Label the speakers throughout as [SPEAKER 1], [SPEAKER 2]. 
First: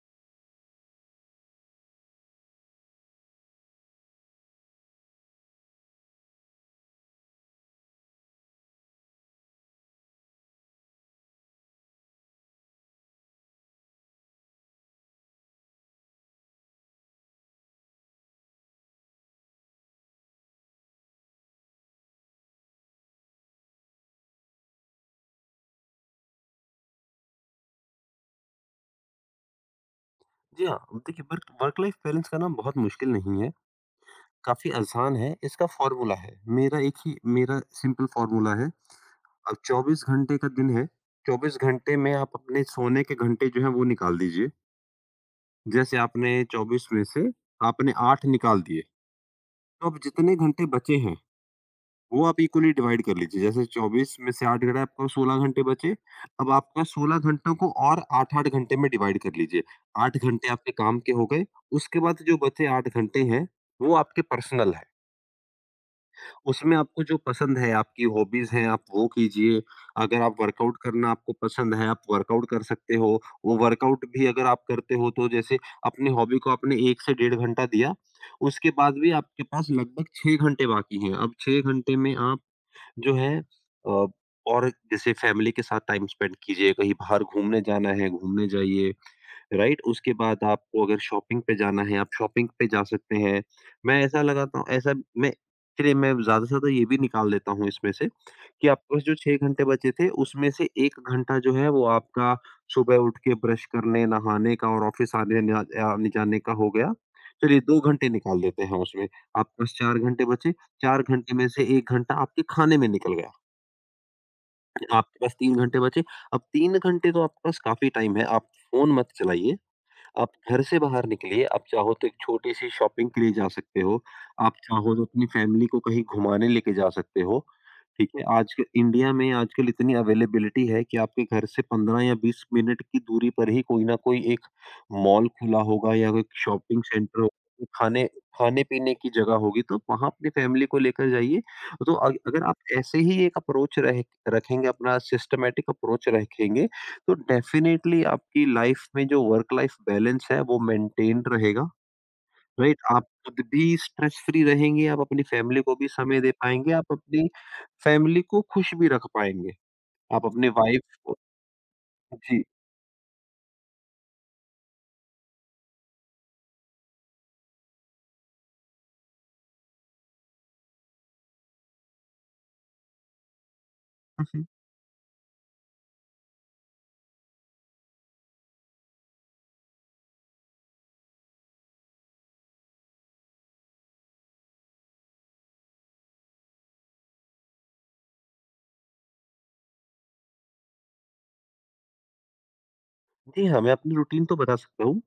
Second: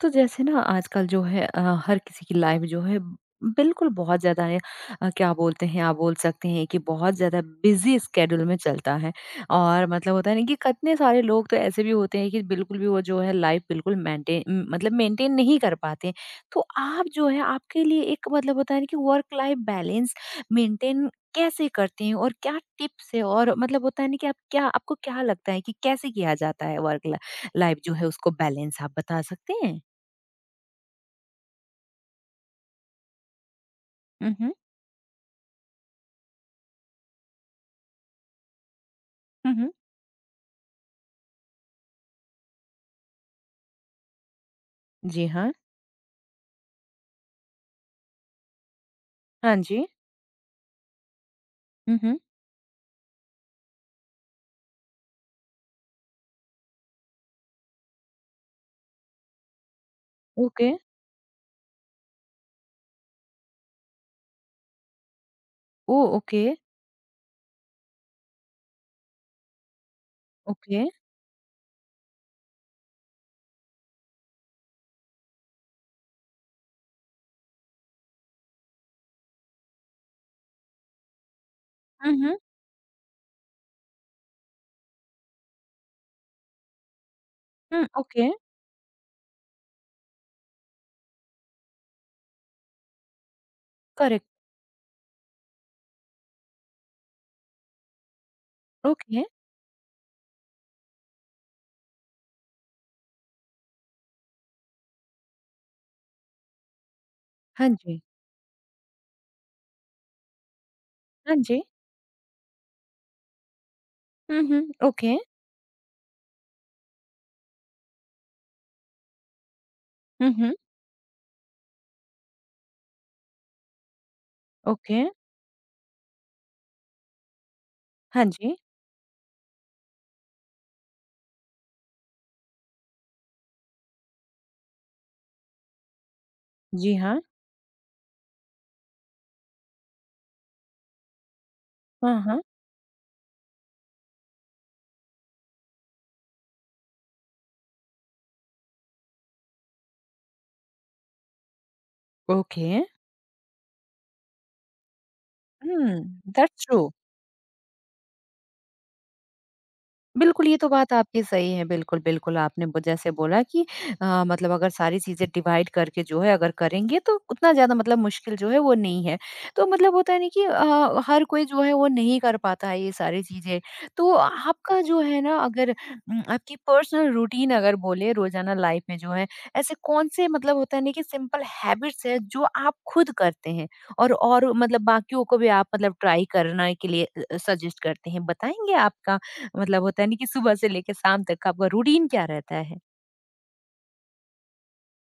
[SPEAKER 1] तो जैसे ना आजकल जो है हर किसी की लाइफ जो है बिल्कुल बहुत ज़्यादा है। क्या बोलते हैं आप बोल सकते हैं कि बहुत ज़्यादा बिजी स्केड्यूल में चलता है। और मतलब होता है ना कि कितने सारे लोग तो ऐसे भी होते हैं कि बिल्कुल भी वो जो है लाइफ बिल्कुल मेंटेन नहीं कर पाते। तो आप जो है आपके लिए एक मतलब होता है ना कि वर्क लाइफ बैलेंस मेंटेन कैसे करते हैं और क्या टिप्स है और मतलब होता है ना कि आप क्या आपको क्या लगता है कि कैसे किया जाता है वर्क लाइफ जो है उसको बैलेंस आप बता सकते हैं?
[SPEAKER 2] जी हाँ, देखिए वर्क वर्क लाइफ बैलेंस करना बहुत मुश्किल नहीं है,
[SPEAKER 1] हुँ, हुँ।
[SPEAKER 2] काफ़ी आसान है। इसका फ़ॉर्मूला है, मेरा एक ही मेरा सिंपल फ़ॉर्मूला है।
[SPEAKER 1] हुँ,
[SPEAKER 2] अब
[SPEAKER 1] हुँ।
[SPEAKER 2] 24 घंटे का दिन है। 24 घंटे में आप अपने सोने के घंटे जो हैं वो निकाल दीजिए।
[SPEAKER 1] जी हाँ।
[SPEAKER 2] जैसे आपने 24 में से आपने 8 निकाल दिए,
[SPEAKER 1] हाँ
[SPEAKER 2] तो
[SPEAKER 1] जी।
[SPEAKER 2] अब जितने घंटे बचे हैं
[SPEAKER 1] हुँ, हुँ।
[SPEAKER 2] वो आप इक्वली डिवाइड कर लीजिए। जैसे 24 में से 8 घंटे, आपको 16 घंटे बचे। अब आपका 16 घंटों को और 8-8 घंटे में डिवाइड कर लीजिए। 8 घंटे
[SPEAKER 1] ओके।
[SPEAKER 2] आपके काम के हो गए। उसके बाद जो बचे 8 घंटे हैं, वो आपके पर्सनल है।
[SPEAKER 1] ओह! ओके,
[SPEAKER 2] उसमें आपको जो पसंद है, आपकी हॉबीज हैं, आप वो कीजिए। अगर आप वर्कआउट
[SPEAKER 1] ओके।
[SPEAKER 2] करना आपको पसंद है, आप वर्कआउट कर सकते हो। वो वर्कआउट भी अगर आप करते हो तो जैसे अपने हॉबी को आपने एक से डेढ़ घंटा दिया, उसके बाद भी आपके पास लगभग छः घंटे बाकी हैं। अब छः घंटे
[SPEAKER 1] हुँ,
[SPEAKER 2] में
[SPEAKER 1] हुँ।
[SPEAKER 2] आप जो है, अ, और जैसे फैमिली के साथ टाइम स्पेंड कीजिए, कहीं बाहर घूमने
[SPEAKER 1] हुँ,
[SPEAKER 2] जाना है,
[SPEAKER 1] ओके।
[SPEAKER 2] घूमने जाइए। राइट? उसके बाद आपको अगर शॉपिंग पे जाना है, आप शॉपिंग पे जा सकते हैं। मैं ऐसा
[SPEAKER 1] करेक्ट।
[SPEAKER 2] लगाता हूँ ऐसा मैं चलिए, मैं ज़्यादा से ज़्यादा ये भी निकाल लेता हूँ इसमें से, कि आपके पास जो
[SPEAKER 1] ओके।
[SPEAKER 2] 6 घंटे बचे थे, उसमें से 1 घंटा जो है वो आपका सुबह उठ के ब्रश करने, नहाने का और ऑफ़िस आने ना आने-जाने का हो गया। चलिए,
[SPEAKER 1] हाँ
[SPEAKER 2] 2
[SPEAKER 1] जी।
[SPEAKER 2] घंटे निकाल देते हैं उसमें। आपके पास 4 घंटे बचे। 4 घंटे
[SPEAKER 1] हाँ
[SPEAKER 2] में
[SPEAKER 1] जी।
[SPEAKER 2] से 1 घंटा आपके खाने में निकल गया।
[SPEAKER 1] Hmm, hmm. ओके।
[SPEAKER 2] आपके पास 3 घंटे बचे। अब 3 घंटे तो आपके पास काफ़ी टाइम है, आप फ़ोन मत चलाइए। आप
[SPEAKER 1] हुँ, हुँ।
[SPEAKER 2] घर से बाहर निकलिए, आप चाहो तो एक छोटी-सी शॉपिंग के लिए जा सकते हो, आप चाहो
[SPEAKER 1] ओके।
[SPEAKER 2] तो अपनी फैमिली को कहीं घुमाने लेके जा सकते हो। ठीक है?
[SPEAKER 1] हाँ
[SPEAKER 2] आज
[SPEAKER 1] जी।
[SPEAKER 2] के इंडिया में आजकल इतनी अवेलेबिलिटी है कि आपके घर से 15 या 20 मिनट की दूरी पर ही कोई ना कोई एक मॉल खुला होगा या कोई शॉपिंग
[SPEAKER 1] जी
[SPEAKER 2] सेंटर
[SPEAKER 1] हाँ।
[SPEAKER 2] होगा, खाने-पीने की जगह होगी, तो वहाँ अपनी फैमिली को लेकर जाइए। तो
[SPEAKER 1] हाँ, हाँ।
[SPEAKER 2] अगर आप ऐसे ही एक अप्रोच रहे रखेंगे, अपना सिस्टमैटिक अप्रोच रखेंगे, तो डेफ़िनेटली आपकी लाइफ़ में जो वर्क लाइफ़ बैलेंस है, वो मेंटेन रहेगा।
[SPEAKER 1] ओके।
[SPEAKER 2] राइट? आप खुद भी स्ट्रेस फ्री रहेंगे, आप अपनी फैमिली को भी
[SPEAKER 1] हुँ,
[SPEAKER 2] समय दे
[SPEAKER 1] दैट्स
[SPEAKER 2] पाएँगे,
[SPEAKER 1] ट्रू।
[SPEAKER 2] आप अपनी फैमिली को खुश भी रख पाएँगे, आप
[SPEAKER 1] बिल्कुल,
[SPEAKER 2] अपने
[SPEAKER 1] ये तो बात
[SPEAKER 2] वाइफ को।
[SPEAKER 1] आपकी सही है। बिल्कुल, बिल्कुल
[SPEAKER 2] जी।
[SPEAKER 1] आपने ब जैसे बोला कि मतलब अगर सारी चीज़ें डिवाइड करके जो है अगर करेंगे तो उतना ज़्यादा मतलब मुश्किल जो है वो नहीं है। तो मतलब होता है ना कि हर कोई जो है वो नहीं कर पाता है ये सारी चीज़ें। तो
[SPEAKER 2] हुँ, हुँ।
[SPEAKER 1] आपका जो है ना अगर आपकी पर्सनल रूटीन अगर बोले रोज़ाना लाइफ में जो है, ऐसे कौन से मतलब होता है ना कि सिंपल हैबिट्स हैं जो आप खुद करते हैं? और मतलब बाकियों को भी आप मतलब ट्राई करने के लिए सजेस्ट करते हैं, बताएँगे आपका मतलब होता है नहीं कि सुबह से लेके शाम तक का आपका रूटीन क्या रहता है?
[SPEAKER 2] जी हाँ, मैं अपनी रूटीन तो बता सकता हूँ।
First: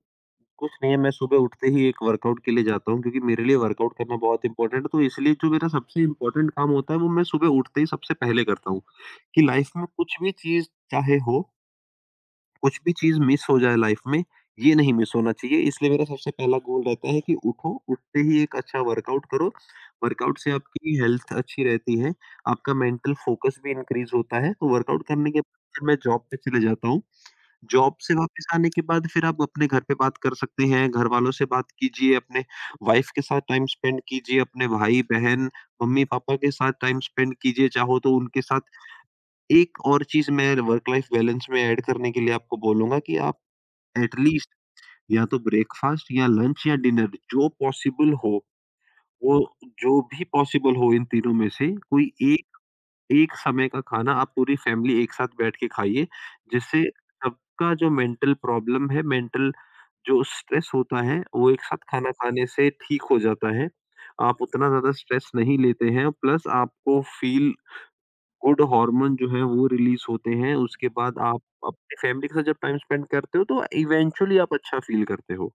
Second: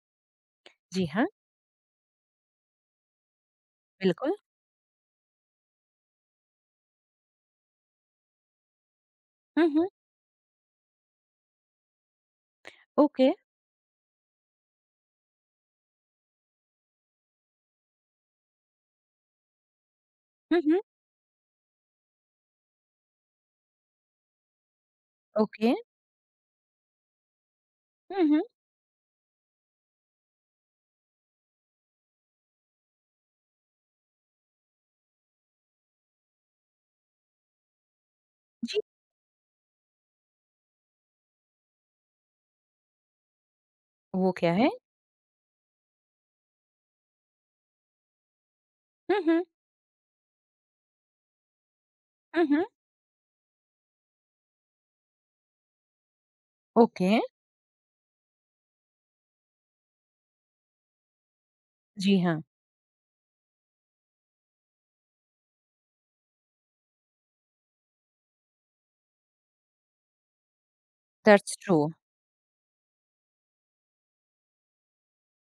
[SPEAKER 2] कुछ नहीं है,
[SPEAKER 1] जी
[SPEAKER 2] मैं
[SPEAKER 1] हाँ,
[SPEAKER 2] सुबह उठते ही एक वर्कआउट के लिए जाता हूँ क्योंकि मेरे लिए वर्कआउट करना
[SPEAKER 1] बिल्कुल।
[SPEAKER 2] बहुत इम्पोर्टेंट है। तो इसलिए जो मेरा सबसे इम्पोर्टेंट काम होता है वो मैं सुबह उठते ही सबसे पहले करता हूँ, कि
[SPEAKER 1] हुँ,
[SPEAKER 2] लाइफ में
[SPEAKER 1] हुँ,
[SPEAKER 2] कुछ भी चीज़ चाहे हो, कुछ भी चीज़
[SPEAKER 1] ओके।
[SPEAKER 2] मिस हो जाए लाइफ में, ये नहीं मिस होना चाहिए। इसलिए मेरा सबसे पहला गोल रहता है कि उठो, उठते ही एक अच्छा वर्कआउट करो। वर्कआउट से
[SPEAKER 1] हुँ, हुँ,
[SPEAKER 2] आपकी हेल्थ अच्छी रहती है, आपका मेंटल फोकस भी इंक्रीज़ होता है। तो वर्कआउट करने के बाद
[SPEAKER 1] ओके।
[SPEAKER 2] फिर मैं जॉब पे चले जाता हूँ। जॉब से
[SPEAKER 1] हुँ, हुँ,
[SPEAKER 2] वापस आने के बाद फिर आप अपने घर पे बात कर सकते हैं, घरवालों से बात कीजिए, अपने वाइफ के साथ टाइम स्पेंड कीजिए, अपने भाई-बहन, मम्मी-पापा के साथ टाइम स्पेंड कीजिए। चाहो तो उनके साथ
[SPEAKER 1] जी,
[SPEAKER 2] एक और चीज़ मैं वर्क लाइफ बैलेंस में ऐड करने के लिए आपको बोलूँगा, कि आप
[SPEAKER 1] वो
[SPEAKER 2] एटलीस्ट
[SPEAKER 1] क्या है?
[SPEAKER 2] या तो ब्रेकफ़ास्ट या लंच या डिनर जो पॉसिबल हो,
[SPEAKER 1] हुँ, हुँ,
[SPEAKER 2] वो जो भी पॉसिबल हो इन तीनों में से कोई
[SPEAKER 1] हुँ,
[SPEAKER 2] एक,
[SPEAKER 1] हुँ,
[SPEAKER 2] एक समय का खाना आप पूरी फैमिली एक साथ बैठ के खाइए, जिससे
[SPEAKER 1] ओके।
[SPEAKER 2] सबका जो मेंटल प्रॉब्लम है, मेंटल जो स्ट्रेस होता है, वो एक साथ खाना
[SPEAKER 1] जी हाँ,
[SPEAKER 2] खाने से ठीक हो जाता है। आप उतना ज़्यादा स्ट्रेस नहीं लेते हैं, प्लस आपको फ़ील गुड हार्मोन जो है वो रिलीज़ होते हैं। उसके बाद आप
[SPEAKER 1] दैट्स ट्रू।
[SPEAKER 2] अपनी फैमिली के साथ जब टाइम स्पेंड करते हो तो इवेंचुअली आप अच्छा फ़ील करते हो।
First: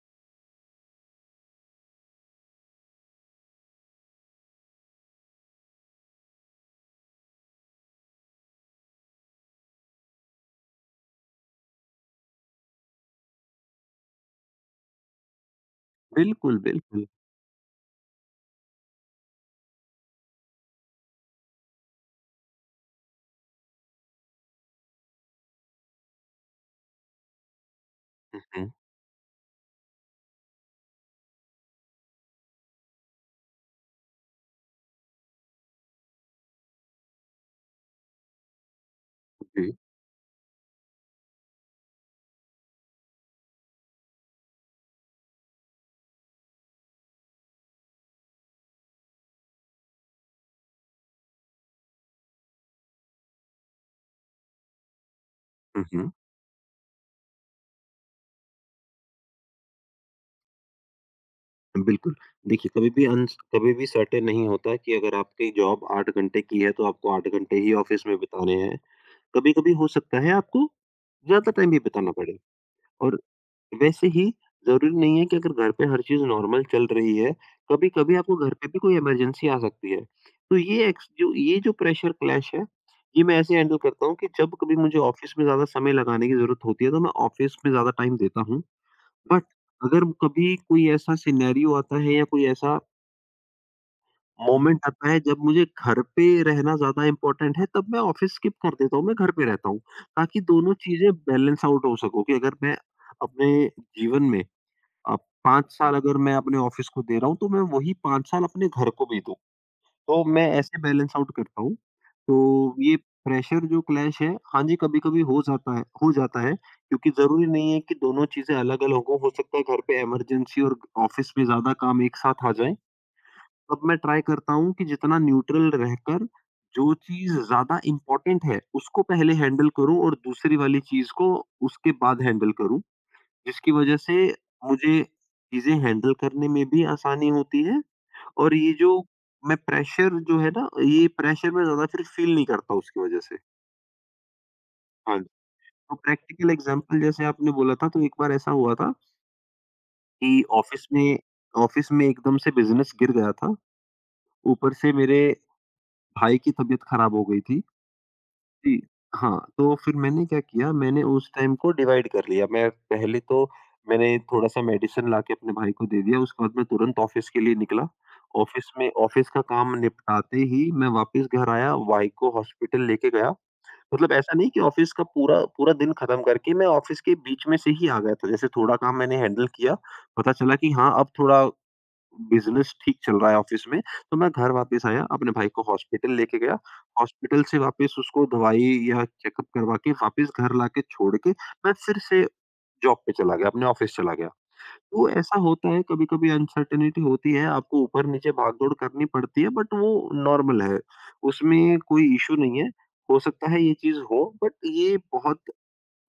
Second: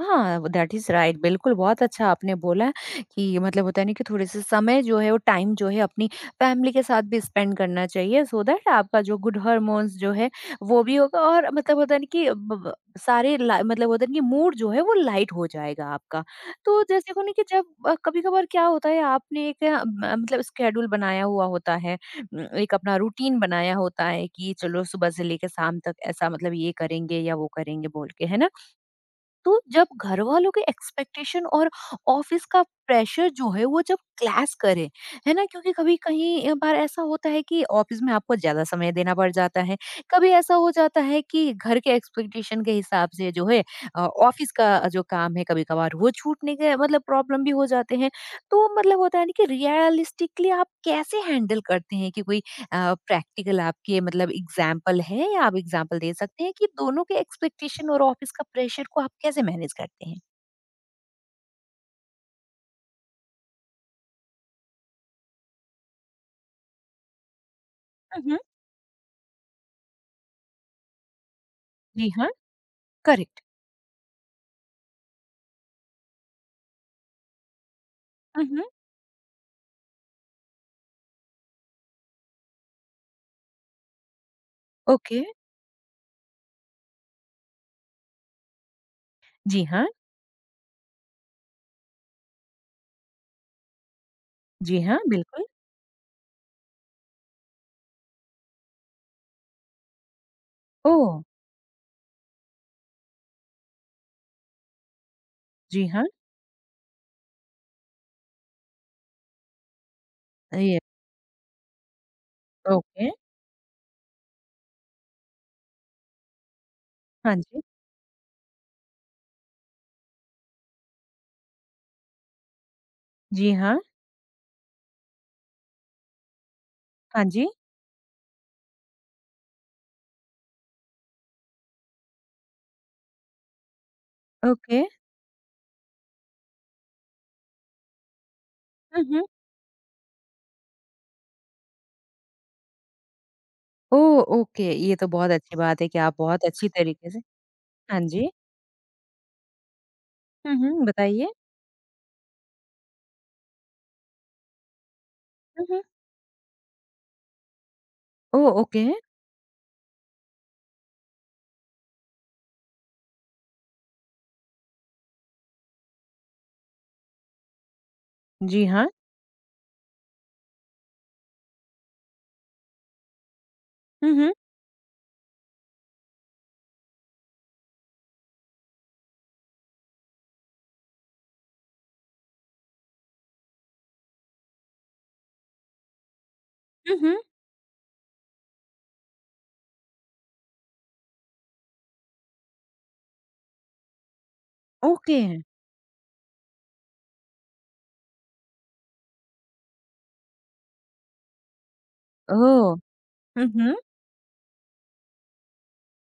[SPEAKER 1] हाँ, वो दैट इज़ राइट बिल्कुल, बहुत अच्छा आपने बोला कि मतलब होता है ना कि थोड़े-से समय जो है वो टाइम जो है अपनी फैमिली के साथ भी स्पेंड करना चाहिए सो दैट आपका जो गुड हार्मोन्स जो है वो भी होगा और मतलब होता है ना कि ब ब सारे ला मतलब होता है ना कि मूड जो है वो लाइट हो जाएगा आपका।
[SPEAKER 2] बिल्कुल,
[SPEAKER 1] तो
[SPEAKER 2] बिल्कुल।
[SPEAKER 1] जैसे को ना कि जब कभी-कभार क्या होता है आपने एक अ, म मतलब स्केड्यूल बनाया हुआ होता है, एक अपना रूटीन बनाया होता है कि चलो सुबह से लेके शाम तक ऐसा मतलब ये करेंगे या वो करेंगे बोल के, है ना?
[SPEAKER 2] हुँ,
[SPEAKER 1] तो जब घर वालों के एक्सपेक्टेशन और ऑफिस का प्रेशर जो है वो जब क्लैश करे है ना क्योंकि कभी कहीं बार ऐसा होता है कि ऑफिस में आपको ज्यादा समय देना पड़ जाता
[SPEAKER 2] जी।
[SPEAKER 1] है। कभी ऐसा हो जाता है कि घर के एक्सपेक्टेशन के हिसाब से जो है ऑफिस का जो काम है कभी कभार वो छूटने के मतलब प्रॉब्लम भी हो जाते हैं। तो मतलब होता है ना कि रियलिस्टिकली आप कैसे हैंडल करते हैं कि कोई प्रैक्टिकल आपके मतलब एग्जाम्पल है या आप
[SPEAKER 2] हुँ,
[SPEAKER 1] एग्जाम्पल
[SPEAKER 2] हुँ।
[SPEAKER 1] दे सकते हैं कि दोनों के एक्सपेक्टेशन और ऑफिस का प्रेशर को आप कैसे मैनेज करते हैं?
[SPEAKER 2] बिल्कुल, देखिए कभी भी सर्टेन नहीं होता कि अगर आपकी जॉब 8 घंटे की है तो आपको 8 घंटे ही ऑफ़िस में
[SPEAKER 1] हम्म।
[SPEAKER 2] बिताने हैं। कभी-कभी हो सकता है आपको ज़्यादा टाइम भी
[SPEAKER 1] जी
[SPEAKER 2] बिताना
[SPEAKER 1] हाँ।
[SPEAKER 2] पड़े। और
[SPEAKER 1] करेक्ट।
[SPEAKER 2] वैसे ही ज़रूरी नहीं है कि अगर घर पे हर चीज़ नॉर्मल चल रही है, कभी-कभी आपको घर
[SPEAKER 1] हम्म।
[SPEAKER 2] पे भी कोई इमरजेंसी आ सकती है। तो ये जो प्रेशर क्लैश है, ये मैं ऐसे हैंडल करता हूँ कि जब कभी मुझे
[SPEAKER 1] ओके।
[SPEAKER 2] ऑफ़िस में ज़्यादा समय लगाने की ज़रूरत होती है तो मैं ऑफ़िस में ज़्यादा टाइम देता हूँ। बट
[SPEAKER 1] जी हाँ।
[SPEAKER 2] अगर कभी कोई ऐसा सिनेरियो आता है या कोई ऐसा मोमेंट
[SPEAKER 1] जी हाँ,
[SPEAKER 2] आता है जब
[SPEAKER 1] बिल्कुल।
[SPEAKER 2] मुझे घर पे रहना ज़्यादा इम्पोर्टेंट है, तब मैं ऑफ़िस स्किप कर देता हूँ, मैं घर पे रहता हूँ। ताकि दोनों
[SPEAKER 1] ओ।
[SPEAKER 2] चीज़ें बैलेंस आउट हो सको, कि अगर मैं अपने जीवन में अ, 5
[SPEAKER 1] जी
[SPEAKER 2] साल
[SPEAKER 1] हाँ।
[SPEAKER 2] अगर मैं अपने ऑफ़िस को दे रहा हूँ, तो मैं वही 5 साल अपने घर को भी दूँ। तो मैं
[SPEAKER 1] ये
[SPEAKER 2] ऐसे बैलेंस आउट करता हूँ। तो ये
[SPEAKER 1] ओके।
[SPEAKER 2] प्रेशर जो क्लैश है, हाँ जी, कभी-कभी हो जाता है, हो जाता है, क्योंकि
[SPEAKER 1] हाँ
[SPEAKER 2] ज़रूरी
[SPEAKER 1] जी।
[SPEAKER 2] नहीं है कि दोनों चीज़ें अलग-अलग हों। हो सकता है घर पे इमरजेंसी और ऑफ़िस में ज़्यादा काम एक साथ आ जाएँ।
[SPEAKER 1] जी हाँ।
[SPEAKER 2] तब मैं ट्राई करता हूँ कि जितना न्यूट्रल रहकर जो
[SPEAKER 1] हाँ
[SPEAKER 2] चीज़
[SPEAKER 1] जी।
[SPEAKER 2] ज़्यादा इम्पोर्टेंट है, उसको पहले हैंडल करूँ और दूसरी वाली चीज़ को उसके बाद हैंडल करूँ, जिसकी वज़ह से
[SPEAKER 1] ओके।
[SPEAKER 2] मुझे चीज़ें हैंडल करने में भी आसानी होती है। और ये जो
[SPEAKER 1] हम्म।
[SPEAKER 2] मैं प्रेशर जो है ना, ये प्रेशर मैं ज़्यादा फिर फ़ील नहीं करता उसकी वज़ह से।
[SPEAKER 1] ओ, ओके ये तो
[SPEAKER 2] हाँ जी।
[SPEAKER 1] बहुत अच्छी बात है
[SPEAKER 2] तो
[SPEAKER 1] कि आप बहुत
[SPEAKER 2] प्रैक्टिकल
[SPEAKER 1] अच्छी
[SPEAKER 2] एग्ज़ाम्पल
[SPEAKER 1] तरीके से
[SPEAKER 2] जैसे आपने बोला था,
[SPEAKER 1] हाँ
[SPEAKER 2] तो एक
[SPEAKER 1] जी।
[SPEAKER 2] बार ऐसा हुआ था कि
[SPEAKER 1] हम्म, बताइए।
[SPEAKER 2] ऑफ़िस में एकदम से बिज़नेस गिर गया था। ऊपर से मेरे
[SPEAKER 1] हम्म।
[SPEAKER 2] भाई की तबीयत ख़राब हो गई थी।
[SPEAKER 1] ओ,
[SPEAKER 2] जी,
[SPEAKER 1] ओके।
[SPEAKER 2] हाँ, तो फिर मैंने क्या किया, मैंने उस टाइम को डिवाइड कर लिया। मैं पहले तो मैंने थोड़ा-सा मेडिसिन लाके अपने भाई को दे दिया, उसके बाद मैं तुरंत ऑफ़िस के लिए निकला।
[SPEAKER 1] जी हाँ।
[SPEAKER 2] ऑफ़िस का काम निपटाते ही मैं वापस घर आया, भाई को हॉस्पिटल लेके गया। मतलब
[SPEAKER 1] हम्म।
[SPEAKER 2] ऐसा नहीं कि ऑफ़िस का पूरा पूरा दिन ख़त्म करके मैं ऑफ़िस के बीच में से ही आ गया था। जैसे थोड़ा काम मैंने हैंडल किया, पता चला कि हाँ, अब थोड़ा बिज़नेस ठीक चल रहा है ऑफ़िस में, तो मैं घर वापस आया, अपने भाई को हॉस्पिटल लेके गया।
[SPEAKER 1] हम्म।
[SPEAKER 2] हॉस्पिटल से वापस उसको दवाई या चेकअप करवा के वापस घर लाके छोड़ के, मैं फिर से जॉब पे चला गया, अपने ऑफ़िस चला गया। तो
[SPEAKER 1] ओके।
[SPEAKER 2] ऐसा होता है, कभी-कभी अनसर्टेनिटी होती है, आपको ऊपर-नीचे भाग-दौड़ करनी पड़ती है, बट वो नॉर्मल है, उसमें कोई इश्यू नहीं है।
[SPEAKER 1] ओ।
[SPEAKER 2] हो सकता है ये
[SPEAKER 1] हम्म।
[SPEAKER 2] चीज़ हो, बट ये बहुत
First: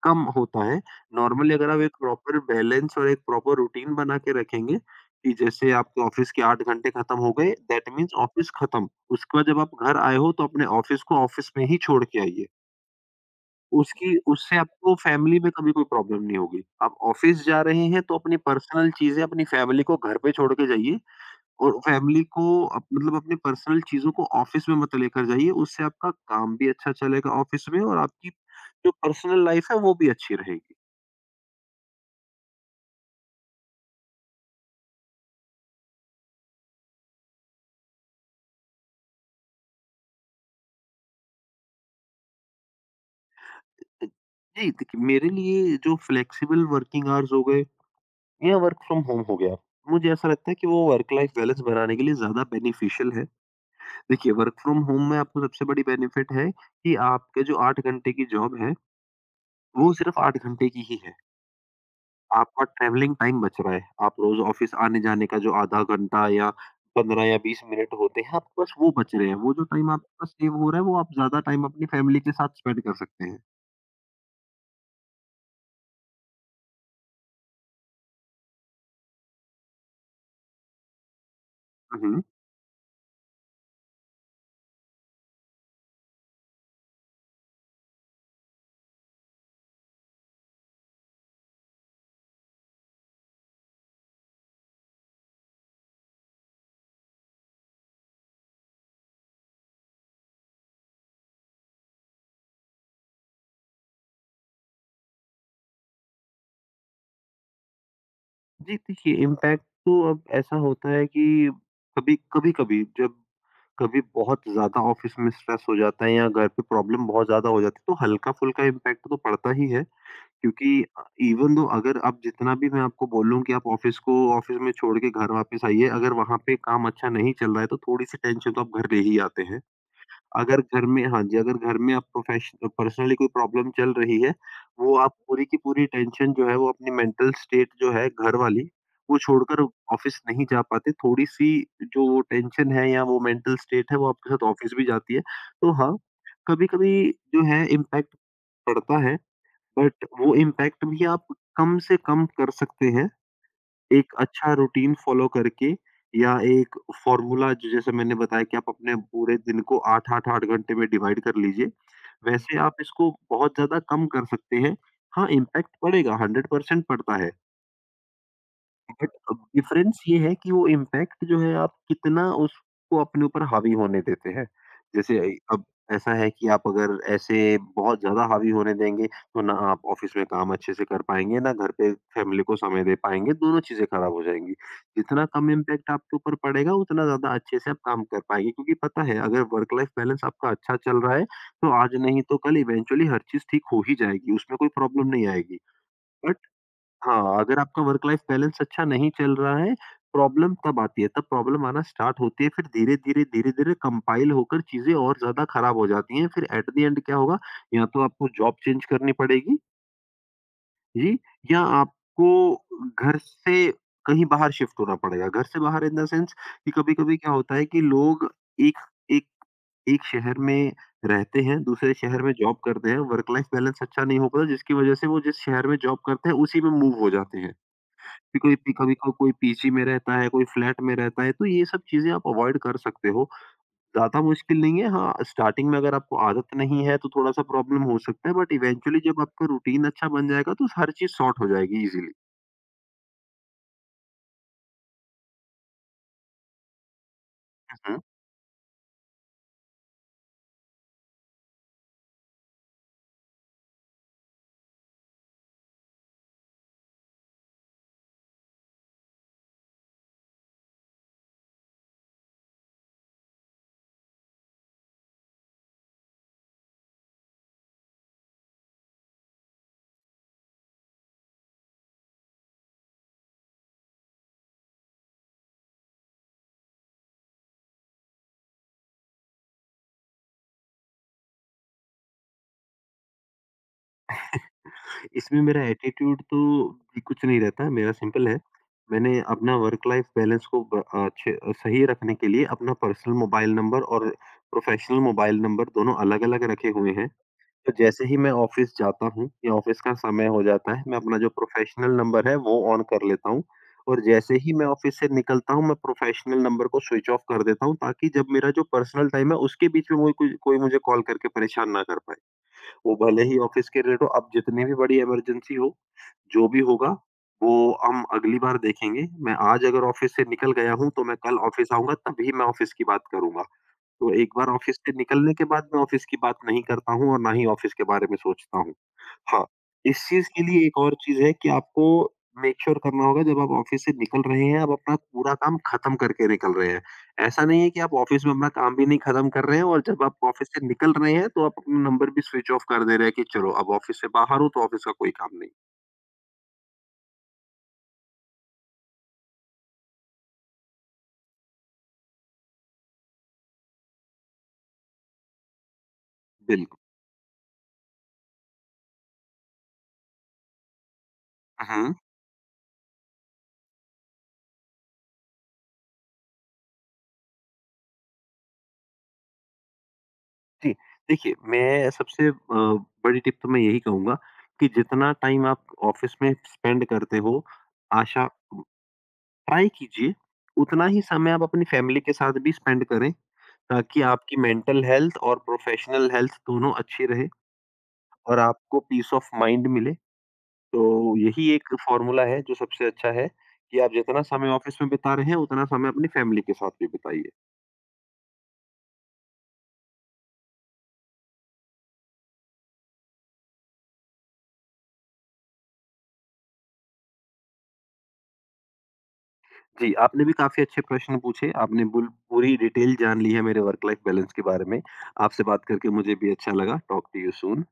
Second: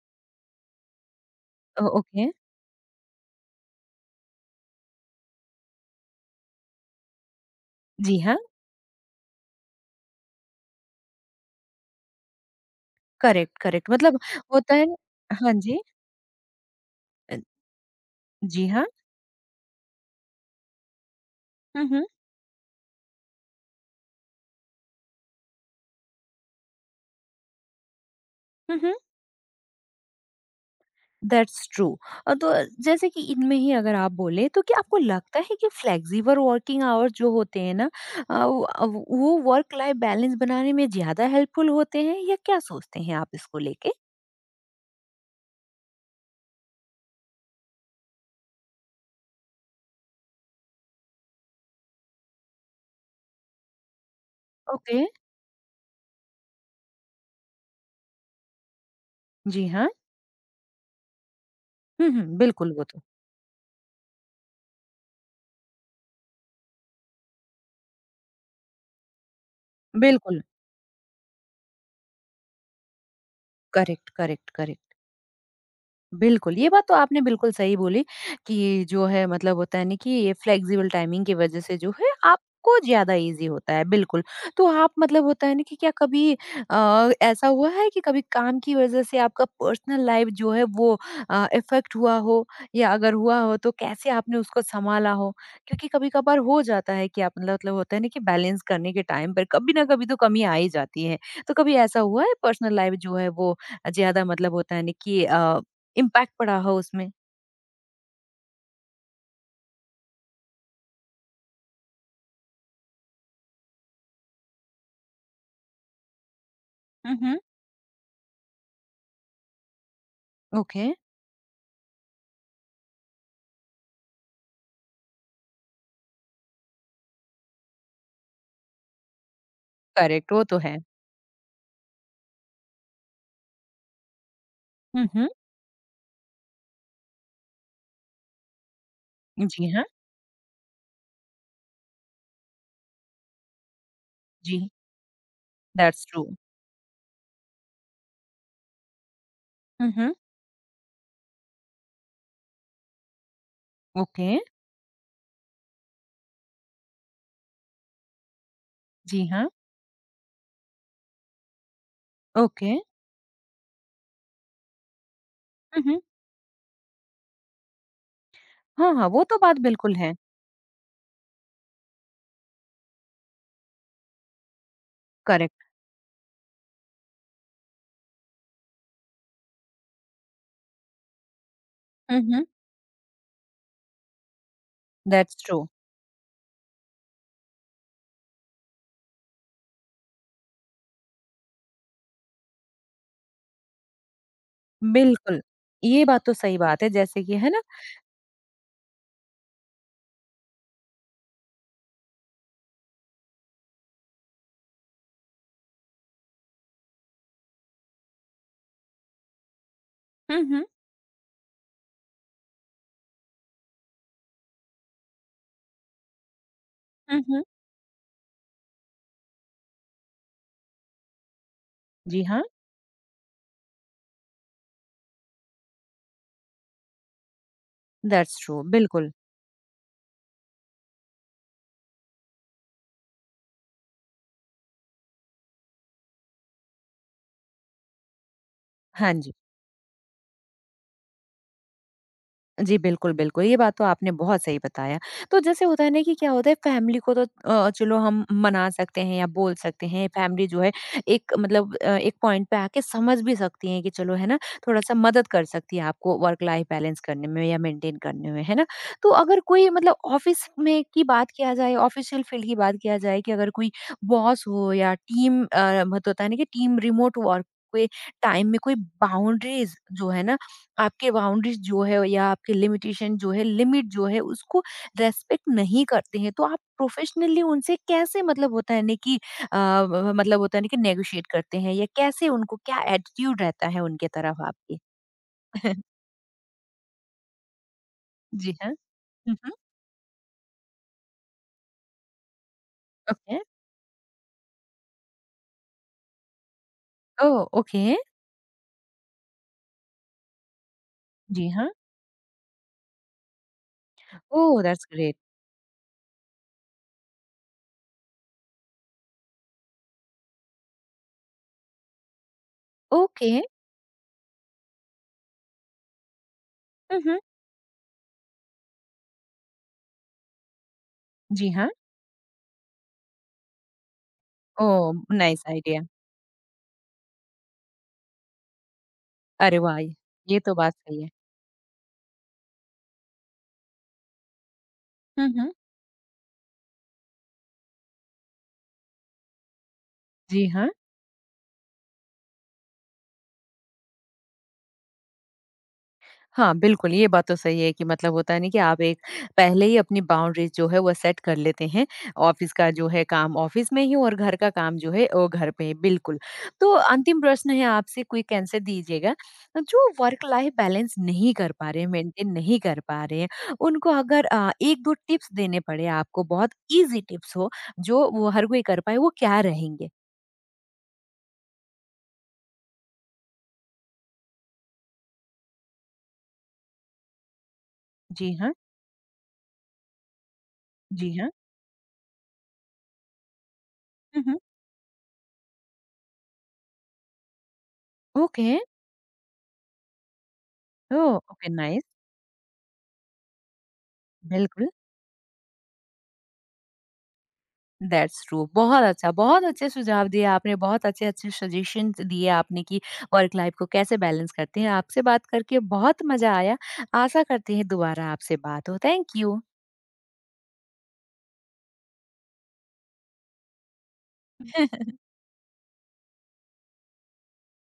[SPEAKER 2] कम होता है। नॉर्मली अगर आप
[SPEAKER 1] ओ,
[SPEAKER 2] एक
[SPEAKER 1] ओके।
[SPEAKER 2] प्रॉपर बैलेंस और एक प्रॉपर रूटीन बना के रखेंगे, कि जैसे आपके ऑफ़िस के 8 घंटे खत्म हो गए, दैट मीन्स
[SPEAKER 1] जी हाँ,
[SPEAKER 2] ऑफ़िस खत्म। उसके बाद जब आप घर आए हो तो अपने ऑफ़िस को ऑफ़िस में ही छोड़ के आइए।
[SPEAKER 1] करेक्ट, करेक्ट
[SPEAKER 2] उसकी
[SPEAKER 1] मतलब
[SPEAKER 2] उससे
[SPEAKER 1] होता है
[SPEAKER 2] आपको फैमिली में
[SPEAKER 1] हाँ
[SPEAKER 2] कभी
[SPEAKER 1] जी।
[SPEAKER 2] कोई प्रॉब्लम नहीं होगी। आप
[SPEAKER 1] अ,
[SPEAKER 2] ऑफ़िस जा रहे हैं तो अपनी
[SPEAKER 1] जी हाँ।
[SPEAKER 2] पर्सनल चीज़ें अपनी फैमिली को घर पे छोड़ के जाइए, और
[SPEAKER 1] हुँ, हुँ।
[SPEAKER 2] फैमिली को अप मतलब अपनी पर्सनल चीज़ों को ऑफ़िस में मत लेकर जाइए। उससे आपका काम भी अच्छा चलेगा ऑफ़िस में और आपकी
[SPEAKER 1] हुँ,
[SPEAKER 2] जो
[SPEAKER 1] हुँ।
[SPEAKER 2] पर्सनल लाइफ़ है वो भी अच्छी रहेगी।
[SPEAKER 1] That's true. तो जैसे कि इनमें ही अगर आप बोलें तो क्या आपको लगता है कि फ्लेक्सिबल वर्किंग आवर्स जो होते हैं ना अ, व वो वर्क लाइफ बैलेंस बनाने में ज़्यादा हेल्पफुल होते हैं या क्या सोचते हैं आप इसको लेके?
[SPEAKER 2] जी, देखिए मेरे लिए जो फ्लेक्सिबल वर्किंग आवर्स हो गए या वर्क फ्रॉम होम हो गया, मुझे ऐसा लगता है कि वो वर्क लाइफ बैलेंस बनाने के लिए ज़्यादा बेनिफिशियल है। देखिए वर्क फ्रॉम
[SPEAKER 1] ओके।
[SPEAKER 2] होम में आपको सबसे बड़ी बेनिफिट है कि आपके जो 8 घंटे की जॉब है,
[SPEAKER 1] जी हाँ।
[SPEAKER 2] वो सिर्फ़ 8 घंटे की ही है।
[SPEAKER 1] हुँ, हुँ।
[SPEAKER 2] आपका
[SPEAKER 1] बिल्कुल वो तो।
[SPEAKER 2] ट्रैवलिंग टाइम बच रहा है। आप रोज़ ऑफ़िस आने-जाने का जो आधा घंटा या 15 या 20 मिनट होते हैं, आपके पास वो बच रहे हैं। वो जो टाइम आपके पास
[SPEAKER 1] बिल्कुल।
[SPEAKER 2] सेव हो रहा है, वो आप ज़्यादा टाइम अपनी फैमिली के साथ स्पेंड कर सकते हैं।
[SPEAKER 1] Correct, correct, correct. बिल्कुल, ये बात तो आपने बिल्कुल सही बोली कि जो है मतलब होता है ना कि ये फ्लेक्सिबल टाइमिंग की वज़ह से जो
[SPEAKER 2] हुँ,
[SPEAKER 1] है
[SPEAKER 2] हुँ।
[SPEAKER 1] आपको ज़्यादा ईज़ी होता है, बिल्कुल। तो आप मतलब होता है ना कि क्या कभी ऐसा हुआ है कि कभी काम की वज़ह से आपका पर्सनल लाइफ़ जो है वो इफ़ेक्ट हुआ हो? या अगर हुआ हो तो कैसे आपने उसको सँभाला हो? क्योंकि कभी-कभार हो जाता है कि आप मतलब होता है ना कि बैलेंस करने के टाइम पर कभी ना कभी तो कमी आ ही जाती है। तो कभी ऐसा हुआ है पर्सनल लाइफ़ जो है वो ज़्यादा मतलब होता है ना कि इम्पैक्ट पड़ा हो उसमें?
[SPEAKER 2] जी, देखिए इम्पैक्ट तो अब ऐसा होता है कि कभी-कभी जब कभी बहुत ज़्यादा ऑफ़िस में स्ट्रेस हो जाता है या घर पे प्रॉब्लम
[SPEAKER 1] हुँ,
[SPEAKER 2] बहुत
[SPEAKER 1] हुँ।
[SPEAKER 2] ज़्यादा हो जाती है, तो हल्का-फुल्का इम्पैक्ट तो पड़ता ही है, क्योंकि
[SPEAKER 1] ओके,
[SPEAKER 2] अ, इवन दो अगर आप जितना भी मैं आपको बोलूँ कि आप ऑफ़िस को ऑफ़िस में छोड़ के घर वापस आइए, अगर वहाँ पे काम अच्छा नहीं चल रहा है, तो थोड़ी-सी टेंशन तो आप घर ले ही आते हैं।
[SPEAKER 1] करेक्ट वो तो
[SPEAKER 2] अगर
[SPEAKER 1] है।
[SPEAKER 2] घर में, हाँ जी, अगर घर में आप प्रोफेश पर्सनली कोई प्रॉब्लम चल रही है, वो
[SPEAKER 1] हुँ,
[SPEAKER 2] आप
[SPEAKER 1] हुँ।
[SPEAKER 2] पूरी की पूरी टेंशन जो है, वो अपनी मेंटल स्टेट जो है घर वाली, वो छोड़कर
[SPEAKER 1] जी हाँ,
[SPEAKER 2] ऑफ़िस नहीं जा पाते। थोड़ी-सी जो वो टेंशन है या वो मेंटल स्टेट है वो आपके साथ
[SPEAKER 1] जी,
[SPEAKER 2] ऑफ़िस भी जाती है। तो हाँ,
[SPEAKER 1] दैट्स ट्रू।
[SPEAKER 2] कभी-कभी जो है इम्पैक्ट पड़ता है,
[SPEAKER 1] हुँ,
[SPEAKER 2] बट
[SPEAKER 1] हुँ।
[SPEAKER 2] वो इम्पैक्ट भी आप कम से कम कर सकते हैं। एक
[SPEAKER 1] ओके,
[SPEAKER 2] अच्छा रूटीन फ़ॉलो करके या एक फ़ॉर्मूला ज जैसे मैंने बताया कि आप अपने
[SPEAKER 1] जी
[SPEAKER 2] पूरे
[SPEAKER 1] हाँ,
[SPEAKER 2] दिन को 8-8, 8 घंटे में डिवाइड कर लीजिए। वैसे
[SPEAKER 1] ओके।
[SPEAKER 2] आप इसको बहुत ज़्यादा कम कर सकते हैं। हाँ, इम्पैक्ट
[SPEAKER 1] हुँ, हुँ।
[SPEAKER 2] पड़ेगा, 100% पड़ता है।
[SPEAKER 1] हाँ, हाँ,
[SPEAKER 2] बट
[SPEAKER 1] वो तो बात बिल्कुल
[SPEAKER 2] डिफरेंस
[SPEAKER 1] है,
[SPEAKER 2] ये है कि वो इम्पैक्ट जो है, आप कितना उसको अपने ऊपर हावी होने देते हैं। जैसे अब
[SPEAKER 1] करेक्ट।
[SPEAKER 2] ऐसा है कि आप अगर ऐसे बहुत ज़्यादा हावी होने देंगे, तो ना आप ऑफिस में काम अच्छे से कर पाएँगे, ना घर पे
[SPEAKER 1] हुँ,
[SPEAKER 2] फैमिली
[SPEAKER 1] हुँ।
[SPEAKER 2] को समय दे पाएँगे, दोनों चीज़ें खराब हो जाएँगी। जितना
[SPEAKER 1] दैट्स
[SPEAKER 2] कम
[SPEAKER 1] ट्रू,
[SPEAKER 2] इम्पैक्ट आपके ऊपर पड़ेगा, उतना ज़्यादा अच्छे से आप काम कर पाएँगे, क्योंकि पता है, अगर वर्क लाइफ बैलेंस आपका अच्छा चल रहा है, तो आज नहीं तो कल इवेंचुअली हर चीज़ ठीक हो ही जाएगी, उसमें कोई प्रॉब्लम नहीं
[SPEAKER 1] बिल्कुल,
[SPEAKER 2] आएगी।
[SPEAKER 1] ये बात तो
[SPEAKER 2] बट
[SPEAKER 1] सही बात है जैसे कि
[SPEAKER 2] हाँ,
[SPEAKER 1] है
[SPEAKER 2] अगर
[SPEAKER 1] ना?
[SPEAKER 2] आपका वर्क लाइफ बैलेंस अच्छा नहीं चल रहा है, प्रॉब्लम तब आती है, तब प्रॉब्लम आना स्टार्ट होती है, फिर धीरे-धीरे, धीरे-धीरे कंपाइल होकर चीज़ें और ज़्यादा खराब हो जाती हैं, फिर एट द एंड क्या होगा? या तो आपको जॉब चेंज करनी पड़ेगी
[SPEAKER 1] हुँ, हुँ।
[SPEAKER 2] जी, या आपको घर से कहीं बाहर शिफ्ट होना पड़ेगा। घर से बाहर इन द सेंस कि कभी-कभी
[SPEAKER 1] हुँ,
[SPEAKER 2] क्या
[SPEAKER 1] हुँ।
[SPEAKER 2] होता है कि लोग एक एक एक शहर में रहते हैं, दूसरे शहर
[SPEAKER 1] जी
[SPEAKER 2] में
[SPEAKER 1] हाँ,
[SPEAKER 2] जॉब करते हैं, वर्क लाइफ बैलेंस अच्छा नहीं हो पाता, जिसकी वजह से वो जिस शहर में जॉब करते हैं, उसी में मूव हो जाते हैं।
[SPEAKER 1] दैट्स
[SPEAKER 2] कि कोई
[SPEAKER 1] ट्रू,
[SPEAKER 2] पी कभी को
[SPEAKER 1] बिल्कुल,
[SPEAKER 2] कोई पीजी में रहता है, कोई फ्लैट में रहता है, तो ये सब चीज़ें आप अवॉइड कर सकते हो। ज़्यादा मुश्किल नहीं है, हाँ, स्टार्टिंग में अगर आपको आदत नहीं है, तो थोड़ा-सा प्रॉब्लम हो सकता है, बट इवेंचुअली
[SPEAKER 1] हाँ
[SPEAKER 2] जब
[SPEAKER 1] जी।
[SPEAKER 2] आपका रूटीन अच्छा बन जाएगा, तो हर चीज़ सॉर्ट हो जाएगी इज़िली।
[SPEAKER 1] जी, बिल्कुल, बिल्कुल। ये बात तो आपने बहुत सही बताया। तो जैसे होता है ना कि क्या होता है फैमिली को तो
[SPEAKER 2] हुँ,
[SPEAKER 1] चलो
[SPEAKER 2] हुँ।
[SPEAKER 1] हम मना सकते हैं या बोल सकते हैं। फैमिली जो है एक मतलब एक पॉइंट पे आके समझ भी सकती है कि चलो है ना, थोड़ा-सा मदद कर सकती है आपको वर्क लाइफ बैलेंस करने में या मेंटेन करने में, है ना? तो अगर कोई मतलब ऑफ़िस में की बात किया जाए, ऑफ़िशियल फ़ील्ड की बात किया जाए कि अगर कोई बॉस हो या टीम अ, मत होता है ना कि टीम रिमोट वर्क के टाइम में कोई बाउंड्रीज़ जो है ना आपके बाउंड्रीज जो है या आपके लिमिटेशन जो है लिमिट जो है उसको रेस्पेक्ट नहीं करते हैं तो आप प्रोफेशनली उनसे कैसे मतलब होता है ना कि मतलब होता है ना कि नेगोशिएट करते हैं या कैसे उनको क्या एटीट्यूड रहता है उनके तरफ आपके?
[SPEAKER 2] इसमें मेरा एटीट्यूड तो भी कुछ नहीं रहता है, मेरा सिंपल है।
[SPEAKER 1] जी हाँ।
[SPEAKER 2] मैंने
[SPEAKER 1] हम्म।
[SPEAKER 2] अपना वर्क लाइफ बैलेंस को ब अच्छे सही रखने के लिए अपना पर्सनल
[SPEAKER 1] ओके।
[SPEAKER 2] मोबाइल नंबर और प्रोफ़ेशनल मोबाइल नंबर दोनों अलग-अलग रखे हुए हैं।
[SPEAKER 1] ओह,
[SPEAKER 2] तो
[SPEAKER 1] ओके।
[SPEAKER 2] जैसे ही मैं ऑफिस जाता हूँ या ऑफिस का समय हो जाता है, मैं अपना जो
[SPEAKER 1] जी हाँ।
[SPEAKER 2] प्रोफ़ेशनल नंबर है वो ऑन कर लेता हूँ, और जैसे ही
[SPEAKER 1] ओह,
[SPEAKER 2] मैं
[SPEAKER 1] दैट्स
[SPEAKER 2] ऑफिस से
[SPEAKER 1] ग्रेट।
[SPEAKER 2] निकलता हूँ, मैं प्रोफ़ेशनल नंबर को स्विच ऑफ कर देता हूँ, ताकि जब मेरा जो पर्सनल टाइम है, उसके बीच में मुझे कोई कोई मुझे कॉल करके परेशान ना कर पाए। वो भले
[SPEAKER 1] ओके।
[SPEAKER 2] ही ऑफिस के रिलेटेड हो, अब जितनी भी बड़ी इमरजेंसी हो, जो भी होगा
[SPEAKER 1] हम्म।
[SPEAKER 2] वो हम अगली बार देखेंगे। मैं आज अगर ऑफिस से निकल गया हूँ, तो मैं कल
[SPEAKER 1] जी हाँ।
[SPEAKER 2] ऑफिस आऊँगा, तभी मैं ऑफिस की बात करूँगा। तो एक बार ऑफ़िस से
[SPEAKER 1] ओह,
[SPEAKER 2] निकलने
[SPEAKER 1] नाइस
[SPEAKER 2] के बाद मैं
[SPEAKER 1] आइडिया।
[SPEAKER 2] ऑफ़िस की बात नहीं करता हूँ और ना ही ऑफ़िस के बारे में सोचता हूँ। हाँ,
[SPEAKER 1] अरे वाह।
[SPEAKER 2] इस चीज़
[SPEAKER 1] ये
[SPEAKER 2] के
[SPEAKER 1] तो
[SPEAKER 2] लिए
[SPEAKER 1] बात
[SPEAKER 2] एक और
[SPEAKER 1] सही है।
[SPEAKER 2] चीज़ है कि आपको मेक श्योर करना होगा, जब आप ऑफ़िस से निकल रहे हैं, आप अपना पूरा
[SPEAKER 1] हम्म।
[SPEAKER 2] काम ख़त्म करके निकल रहे हैं। ऐसा नहीं है कि आप ऑफ़िस में अपना काम भी नहीं ख़त्म कर रहे हैं, और जब आप
[SPEAKER 1] जी
[SPEAKER 2] ऑफ़िस से
[SPEAKER 1] हाँ।
[SPEAKER 2] निकल रहे हैं, तो आप अपना नंबर भी स्विच ऑफ कर दे रहे हैं कि चलो अब ऑफ़िस से बाहर हूँ, तो ऑफ़िस का कोई काम नहीं।
[SPEAKER 1] हाँ, बिल्कुल, ये बात तो सही है कि मतलब होता है ना कि आप एक पहले ही अपनी बाउंड्रीज़ जो है वो सेट कर लेते हैं, ऑफ़िस का जो है काम ऑफ़िस में ही और घर का काम जो है वो घर पे, ही। बिल्कुल। तो
[SPEAKER 2] बिल्कुल।
[SPEAKER 1] अंतिम प्रश्न है आपसे, क्विक आंसर दीजिएगा। जो वर्क लाइफ़ बैलेंस नहीं कर पा रहे हैं,
[SPEAKER 2] हुँ।
[SPEAKER 1] मेंटेन नहीं कर पा रहे हैं, उनको अगर 1-2 टिप्स देने पड़े आपको बहुत ईज़ी टिप्स हो, जो वो हर कोई कर पाए, वो क्या रहेंगे?
[SPEAKER 2] जी, देखिए मैं सबसे बड़ी टिप तो मैं यही कहूँगा कि जितना टाइम आप ऑफिस में स्पेंड करते हो, आशा
[SPEAKER 1] जी हाँ,
[SPEAKER 2] ट्राई कीजिए उतना ही
[SPEAKER 1] जी
[SPEAKER 2] समय
[SPEAKER 1] हाँ।
[SPEAKER 2] आप अपनी फैमिली के साथ भी स्पेंड करें, ताकि
[SPEAKER 1] हुँ,
[SPEAKER 2] आपकी
[SPEAKER 1] हुँ।
[SPEAKER 2] मेंटल हेल्थ और प्रोफेशनल हेल्थ दोनों अच्छी रहे और
[SPEAKER 1] ओके,
[SPEAKER 2] आपको पीस ऑफ माइंड मिले। तो
[SPEAKER 1] ओह!
[SPEAKER 2] यही
[SPEAKER 1] ओके,
[SPEAKER 2] एक
[SPEAKER 1] नाइस,
[SPEAKER 2] फॉर्मूला है जो सबसे अच्छा है कि आप जितना समय
[SPEAKER 1] बिल्कुल।
[SPEAKER 2] ऑफिस में बिता रहे हैं, उतना समय अपनी फैमिली के साथ भी बिताइए।
[SPEAKER 1] दैट्स ट्रू बहुत अच्छा बहुत अच्छे सुझाव दिए आपने बहुत अच्छे अच्छे सजेशन दिए आपने कि वर्क लाइफ को कैसे बैलेंस करते हैं आपसे बात करके बहुत मजा आया। आशा करते हैं दोबारा आपसे बात हो। Thank you.
[SPEAKER 2] जी, आपने भी काफ़ी अच्छे प्रश्न पूछे। आपने बुल पूरी डिटेल जान ली है मेरे वर्क लाइफ बैलेंस के बारे में। आपसे बात करके मुझे भी अच्छा लगा। Talk to you soon.